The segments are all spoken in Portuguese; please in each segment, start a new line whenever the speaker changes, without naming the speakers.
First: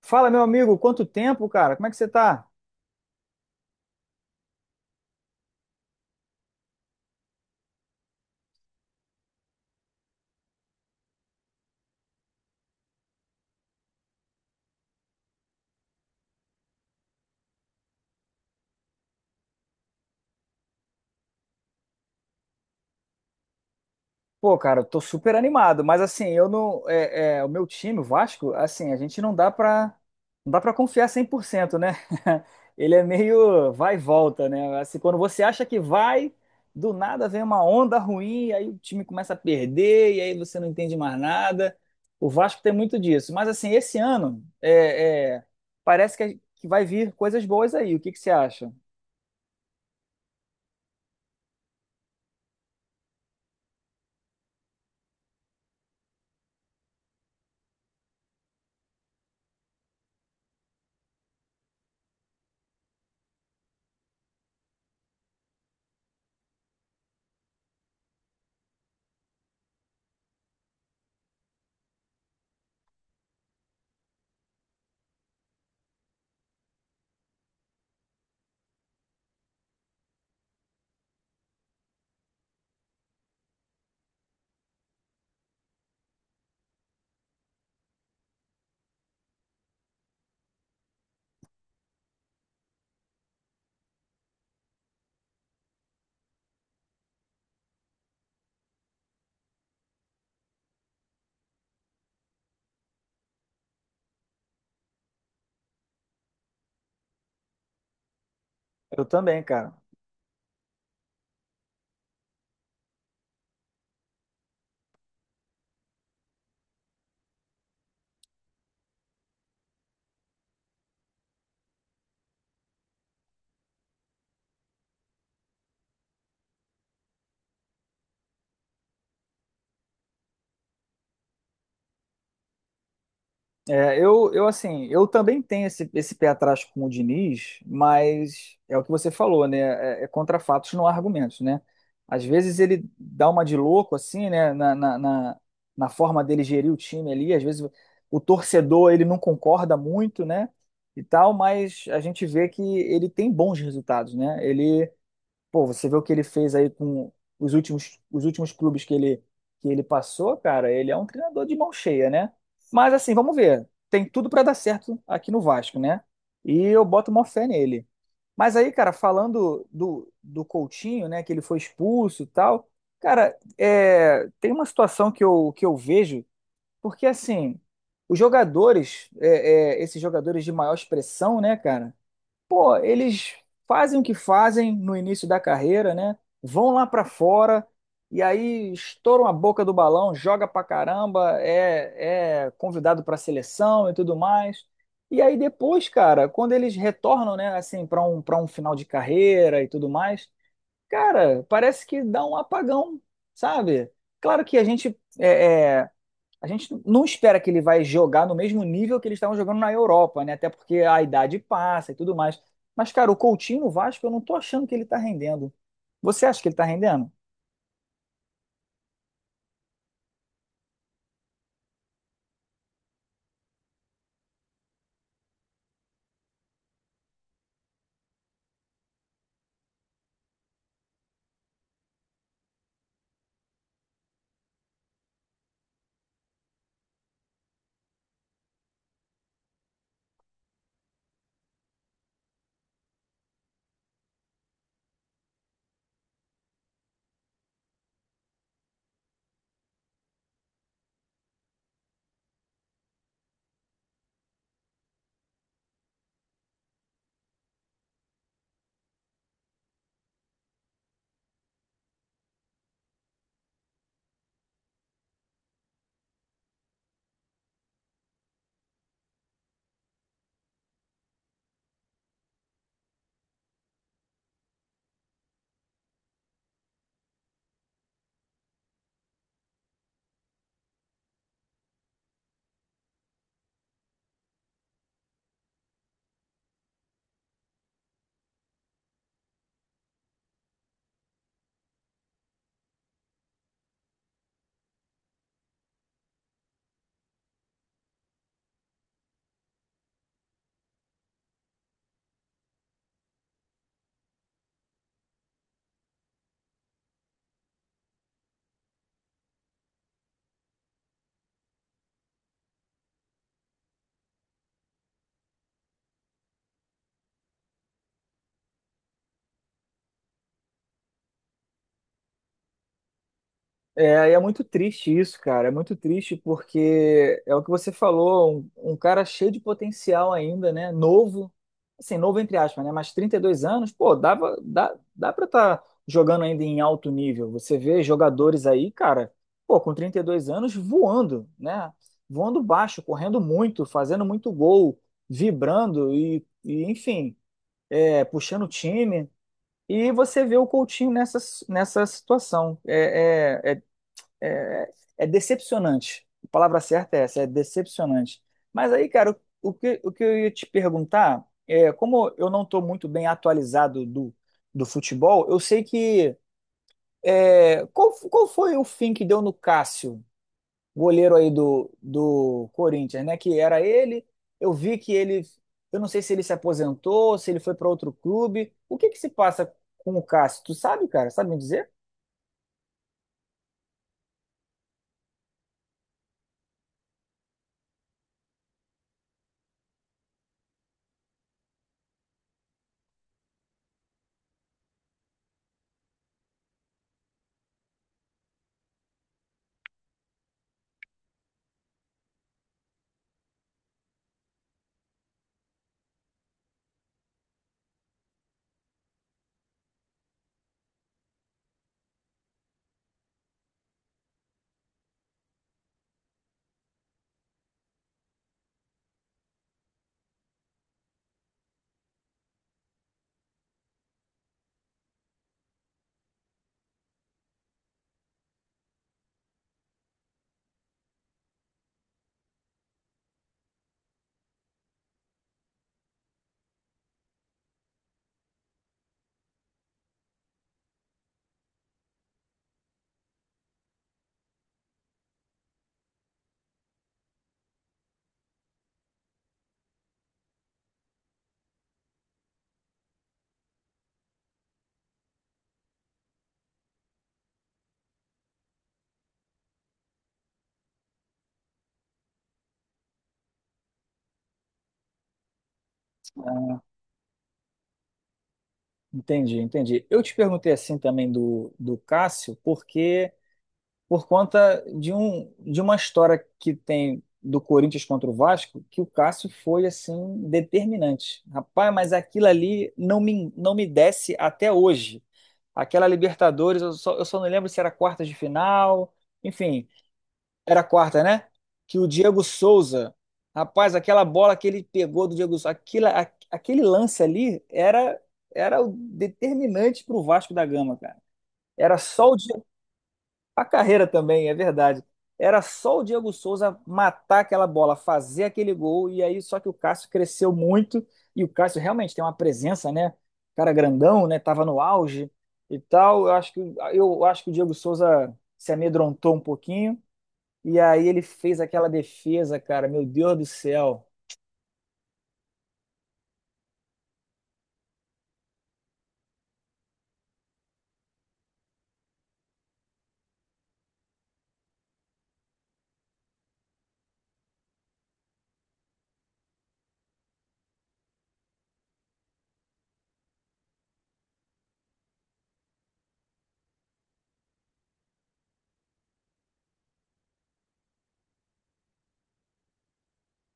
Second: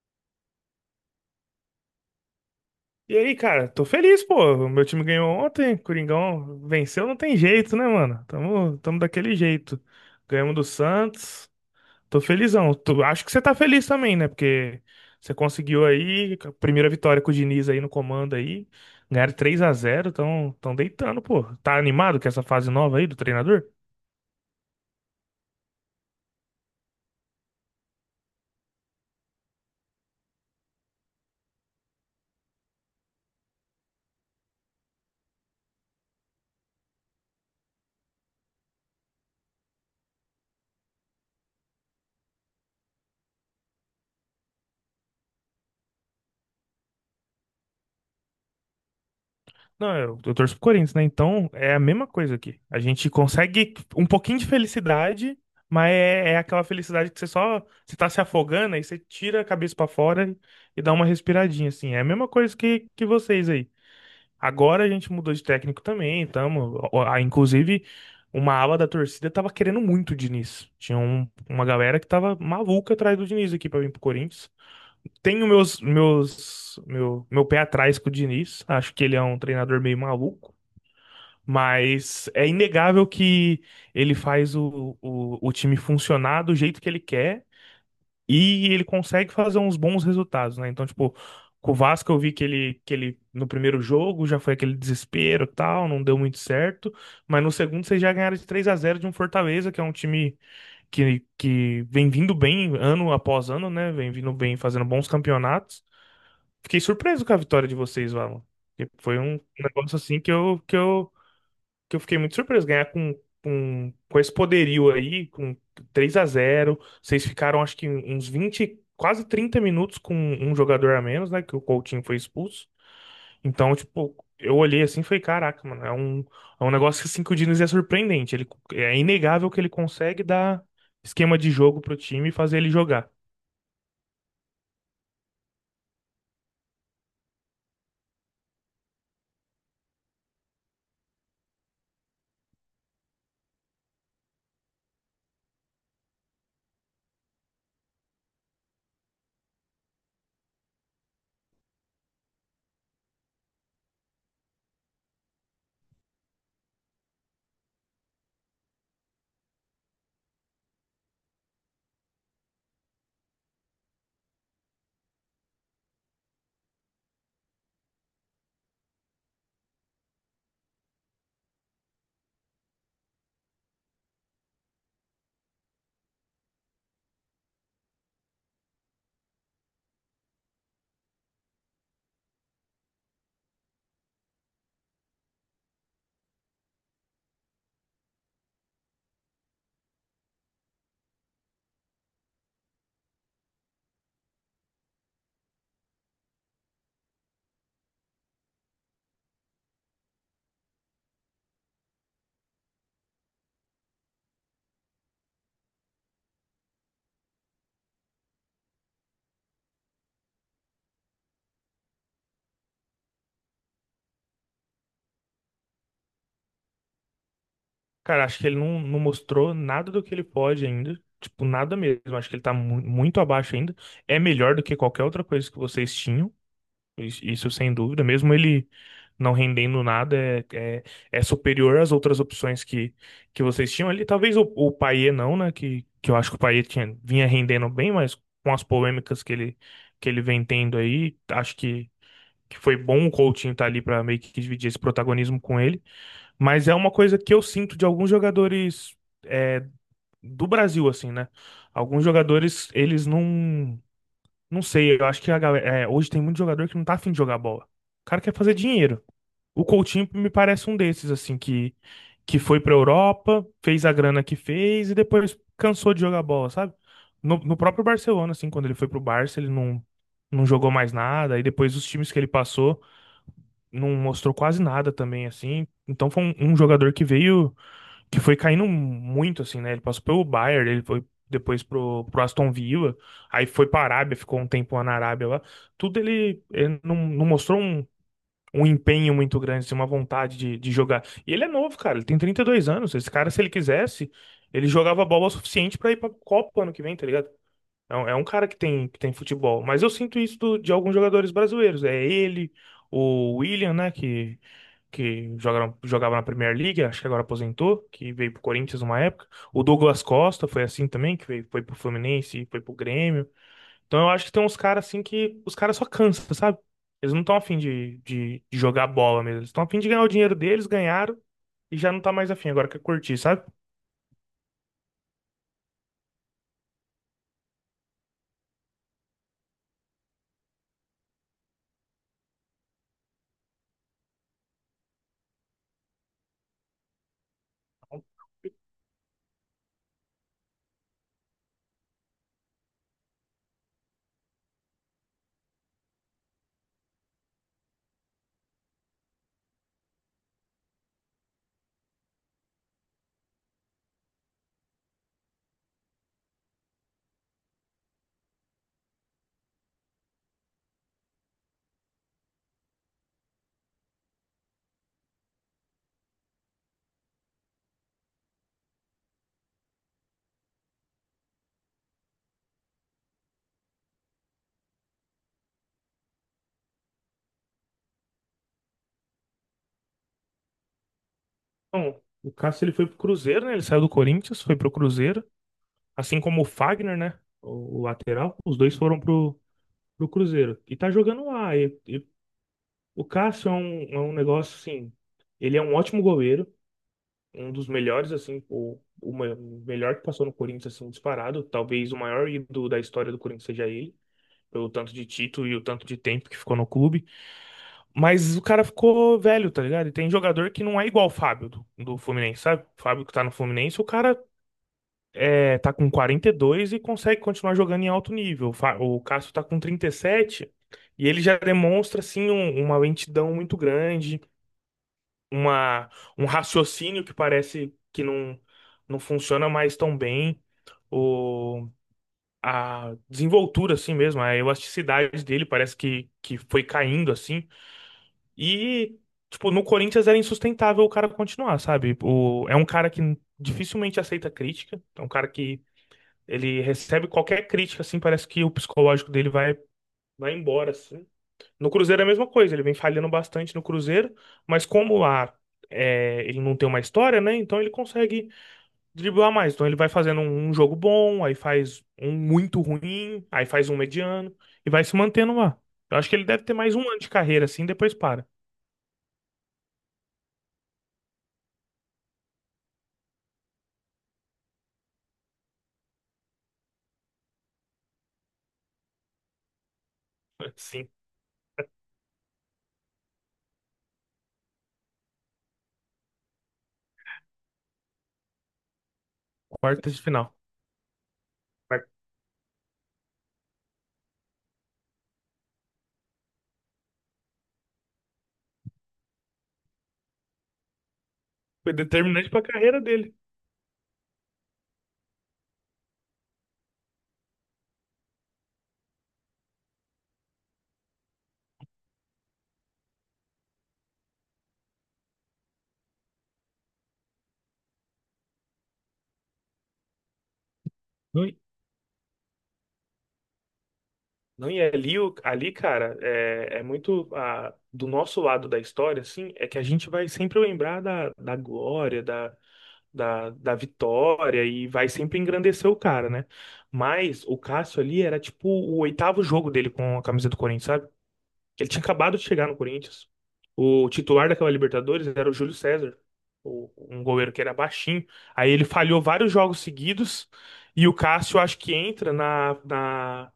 Fala, meu amigo, quanto tempo, cara? Como é que você tá?
E aí, cara, tô feliz, pô. Meu time ganhou ontem, Coringão venceu, não tem jeito, né, mano? Tamo daquele jeito. Ganhamos do Santos. Tô felizão. Acho que você tá feliz também, né? Porque você conseguiu aí a primeira vitória com o Diniz aí no comando aí. Ganharam 3 a 0. Tão deitando, pô. Tá animado com essa fase nova aí do treinador?
Pô, cara, eu tô super animado, mas assim, eu não. É, é, o meu time, o Vasco, assim, a gente não dá pra, não dá pra confiar 100%, né? Ele é meio vai e volta, né? Assim, quando você acha que vai, do nada vem uma onda ruim, aí o time começa a perder, e aí você não entende mais nada. O Vasco tem muito disso. Mas assim, esse ano, parece que vai vir coisas boas aí. O que que você acha?
Não, eu torço pro Corinthians, né? Então é a mesma coisa aqui. A gente consegue um pouquinho de felicidade, mas é aquela felicidade que você só você tá se afogando aí você tira a cabeça pra fora e dá uma respiradinha, assim. É a mesma coisa que vocês aí. Agora a gente mudou de técnico também, tamo. Inclusive, uma ala da torcida tava querendo muito o Diniz. Tinha uma galera que tava maluca atrás do Diniz aqui pra vir pro Corinthians. Tenho meu pé atrás com o Diniz. Acho que ele é um treinador meio maluco. Mas é inegável que ele faz o time funcionar do jeito que ele quer e ele consegue fazer uns bons resultados, né? Então, tipo, com o Vasco eu vi que ele no primeiro jogo já foi aquele desespero e tal, não deu muito certo, mas no segundo vocês já ganharam de 3 a 0 de um Fortaleza, que é um time que vem vindo bem ano após ano, né? Vem vindo bem, fazendo bons campeonatos. Fiquei surpreso com a vitória de vocês, Valon. Porque
Eu
foi um
também, cara.
negócio assim que eu fiquei muito surpreso ganhar com esse poderio aí, com 3 a 0. Vocês ficaram, acho que, uns 20 quase 30 minutos com um jogador a menos, né? Que o Coutinho foi expulso. Então, tipo, eu olhei assim e falei: caraca, mano, é um negócio que, assim, que o Diniz é surpreendente. Ele, é inegável que ele consegue dar esquema de jogo pro time e fazer ele jogar.
Eu assim, eu também tenho esse pé atrás com o Diniz, mas é o que você falou, né? É, é contra fatos, não há argumentos, né? Às vezes ele dá uma de louco, assim, né? Na forma dele gerir o time ali, às vezes o torcedor ele não concorda muito, né? E tal, mas a gente vê que ele tem bons resultados, né? Ele pô, você vê o que ele fez aí com os últimos clubes que ele passou, cara, ele é um treinador de mão cheia, né? Mas assim, vamos ver. Tem tudo pra dar certo aqui no Vasco, né? E eu boto uma fé nele. Mas aí, cara, falando do Coutinho, né, que ele foi expulso e tal, cara, é, tem uma situação que eu vejo, porque assim, os jogadores, esses jogadores de maior expressão, né, cara? Pô, eles fazem o que fazem no início da carreira, né? Vão lá pra fora e aí estouram a boca do balão, joga pra caramba, é convidado pra seleção e tudo mais. E aí depois, cara, quando eles retornam, né, assim, pra um, para um final de carreira e tudo mais, cara, parece que dá um apagão, sabe? Claro que a gente não espera que ele vai jogar no mesmo nível que eles estavam jogando na Europa, né? Até porque a idade passa e tudo mais. Mas, cara, o Coutinho no Vasco, eu não tô achando que ele tá rendendo. Você acha que ele tá rendendo?
Cara, acho que ele não mostrou nada do que ele pode ainda. Tipo, nada mesmo. Acho que ele tá muito abaixo ainda. É melhor do que qualquer outra coisa que vocês tinham. Isso sem dúvida, mesmo ele não rendendo nada, é, é superior às outras opções que vocês tinham ali. Talvez o Payet não, né? Que eu acho que o Payet tinha, vinha rendendo bem, mas com as polêmicas que ele vem tendo aí, acho que foi bom o Coutinho estar ali para meio que dividir esse protagonismo com ele. Mas é uma coisa que eu sinto de alguns jogadores é, do Brasil, assim, né? Alguns jogadores, eles não. Não sei, eu acho que a galera, é, hoje tem muito jogador que não tá afim de jogar bola. O cara quer fazer dinheiro. O Coutinho me parece um desses, assim, que foi pra Europa, fez a grana que fez e depois cansou de jogar bola, sabe? No próprio Barcelona, assim, quando ele foi pro Barça, ele não jogou mais nada. E depois os times que ele passou, não mostrou quase nada também, assim. Então foi um jogador que veio que foi caindo muito, assim, né? Ele passou pelo Bayern, ele foi depois pro Aston Villa, aí foi pra Arábia, ficou um tempo lá na Arábia lá. Tudo ele, ele não mostrou um empenho muito grande, assim, uma vontade de jogar. E ele é novo, cara, ele tem 32 anos. Esse cara, se ele quisesse, ele jogava bola o suficiente pra ir pra Copa ano que vem, tá ligado? É um cara que tem futebol. Mas eu sinto isso de alguns jogadores brasileiros. É ele, o William, né, que jogaram, jogava na Premier League, acho que agora aposentou, que veio pro Corinthians uma época. O Douglas Costa foi assim também, que veio, foi pro Fluminense, foi pro Grêmio. Então eu acho que tem uns caras assim que os caras só cansam, sabe? Eles não estão afim de jogar bola mesmo. Eles estão afim de ganhar o dinheiro deles, ganharam e já não tá mais afim, agora quer curtir, sabe?
É, e é muito triste isso, cara. É muito triste porque é o que você falou, um cara cheio de potencial ainda, né? Novo, assim, novo entre aspas, né? Mas 32 anos, pô, dá pra estar jogando ainda em alto nível. Você vê jogadores aí, cara, pô, com 32 anos voando, né? Voando baixo, correndo muito, fazendo muito gol, vibrando e enfim, é, puxando o time. E você vê o Coutinho nessa, nessa situação. É, é decepcionante. A palavra certa é essa, é decepcionante. Mas aí, cara, o que eu ia te perguntar é, como eu não estou muito bem atualizado do, do futebol, eu sei que é, qual, qual foi o fim que deu no Cássio, goleiro aí do Corinthians, né? Que era ele. Eu vi que ele, eu não sei se ele se aposentou, se ele foi para outro clube. O que que se passa com o Cássio? Tu sabe, cara? Sabe me dizer?
Bom, o Cássio ele foi pro Cruzeiro, né? Ele saiu do Corinthians, foi pro Cruzeiro, assim como o Fagner, né? O lateral, os dois foram pro Cruzeiro. E tá jogando lá. E o Cássio é é um negócio assim. Ele é um ótimo goleiro, um dos melhores, assim, o melhor que passou no Corinthians, assim, disparado. Talvez o maior ídolo da história do Corinthians seja ele, pelo tanto de título e o tanto de tempo que ficou no clube. Mas o cara ficou velho, tá ligado? E tem jogador que não é igual o Fábio do Fluminense, sabe? O Fábio que tá no Fluminense, o cara é, tá com 42 e consegue continuar jogando em alto nível. O Cássio tá com 37 e sete e ele já demonstra assim uma lentidão muito grande, uma, um raciocínio que parece que não, não funciona mais tão bem. O, a desenvoltura assim mesmo, a elasticidade dele parece que foi caindo assim. E tipo, no Corinthians era insustentável o cara continuar, sabe? O, é um cara que dificilmente aceita crítica, é um cara que ele recebe qualquer crítica, assim, parece que o psicológico dele vai embora, assim. No Cruzeiro é a mesma coisa, ele vem falhando bastante no Cruzeiro, mas como lá é, ele não tem uma história, né? Então ele consegue driblar mais. Então ele vai fazendo um jogo bom, aí faz um muito ruim, aí faz um mediano e vai se mantendo lá. Eu acho que ele deve ter mais um ano de carreira, assim, depois para.
Entendi, entendi. Eu te perguntei assim também do Cássio, porque por conta de um de uma história que tem do Corinthians contra o Vasco, que o Cássio foi assim
Sim,
determinante. Rapaz, mas aquilo ali não me desce até hoje. Aquela Libertadores, eu só não lembro se era quartas de final, enfim,
quartas de final.
era a quarta, né? Que o
Vai-
Diego Souza, rapaz, aquela bola que ele pegou do Diego Souza, aquilo, aquele lance ali era o determinante para o Vasco da Gama, cara.
Foi
Era só o
determinante pra
Diego,
carreira dele.
a carreira também, é verdade. Era só o Diego Souza matar aquela bola, fazer aquele gol, e aí só que o Cássio cresceu muito, e o Cássio realmente tem uma presença, né? Cara grandão, né? Tava no auge e tal. Eu acho que o Diego Souza se amedrontou um pouquinho. E aí ele fez aquela defesa, cara, meu Deus do céu.
Não, e ali, ali, cara, é, é muito ah, do nosso lado da história, assim, é que a gente vai sempre lembrar da glória, da vitória e vai sempre engrandecer o cara, né? Mas o Cássio ali era tipo o oitavo jogo dele com a camisa do Corinthians, ele tinha acabado de chegar no Corinthians. O titular daquela Libertadores era o Júlio César, um goleiro que era baixinho. Aí ele falhou vários jogos seguidos e o Cássio acho que entra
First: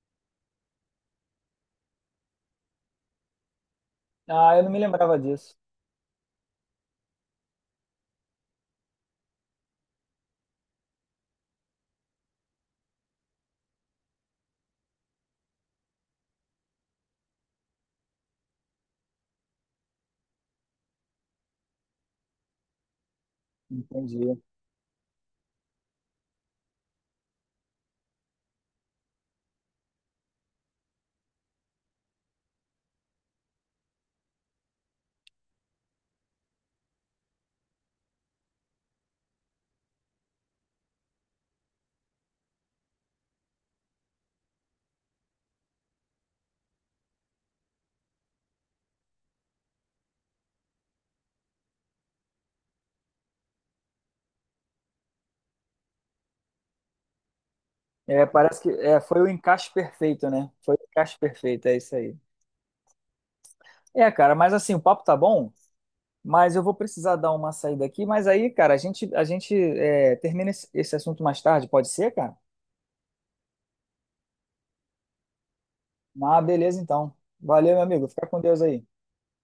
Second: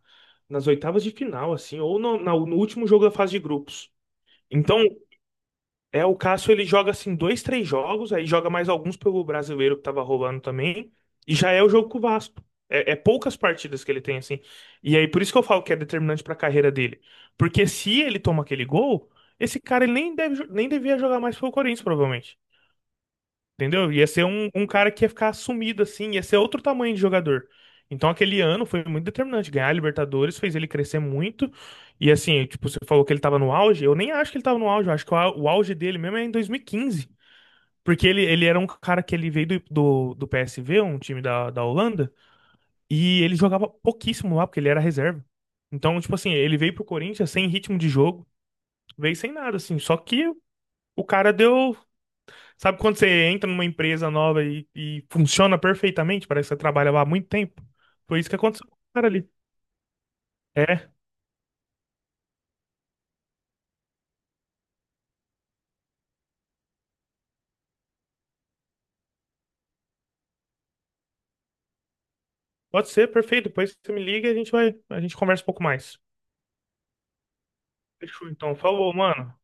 nas oitavas de final, assim, ou no último jogo da fase de grupos.
Ah, eu não me
Então,
lembrava disso.
é, o Cássio ele joga assim dois, três jogos, aí joga mais alguns pelo brasileiro que tava rolando também, e já é o jogo com o Vasco. É, é poucas partidas que ele tem assim. E aí por isso que eu falo que é determinante pra carreira dele. Porque se ele toma aquele gol, esse cara ele nem deve, nem devia jogar mais pelo Corinthians, provavelmente. Entendeu? Ia ser
Entendi.
um cara que ia ficar sumido assim, ia ser outro tamanho de jogador. Então aquele ano foi muito determinante. Ganhar a Libertadores fez ele crescer muito. E assim, tipo, você falou que ele tava no auge. Eu nem acho que ele tava no auge, eu acho que o auge dele mesmo é em 2015. Porque ele era um cara que ele veio do PSV, um time da Holanda, e ele jogava pouquíssimo lá, porque ele era reserva. Então, tipo assim, ele veio pro Corinthians sem ritmo de jogo, veio sem nada, assim. Só que o cara deu. Sabe quando você entra numa empresa nova e funciona perfeitamente? Parece que você trabalha lá há muito tempo. Foi
É,
isso que
parece
aconteceu
que
com o
é,
cara
foi o
ali.
encaixe perfeito, né? Foi o
É,
encaixe perfeito, é isso aí. É, cara, mas assim, o papo tá bom, mas eu vou precisar dar uma saída aqui. Mas aí, cara, a gente é, termina esse esse assunto mais tarde, pode ser, cara?
pode ser, perfeito. Depois você me liga e a gente vai, a gente conversa um pouco mais.
Ah, beleza, então. Valeu, meu amigo. Fica
Fechou,
com
então.
Deus aí.
Falou, mano.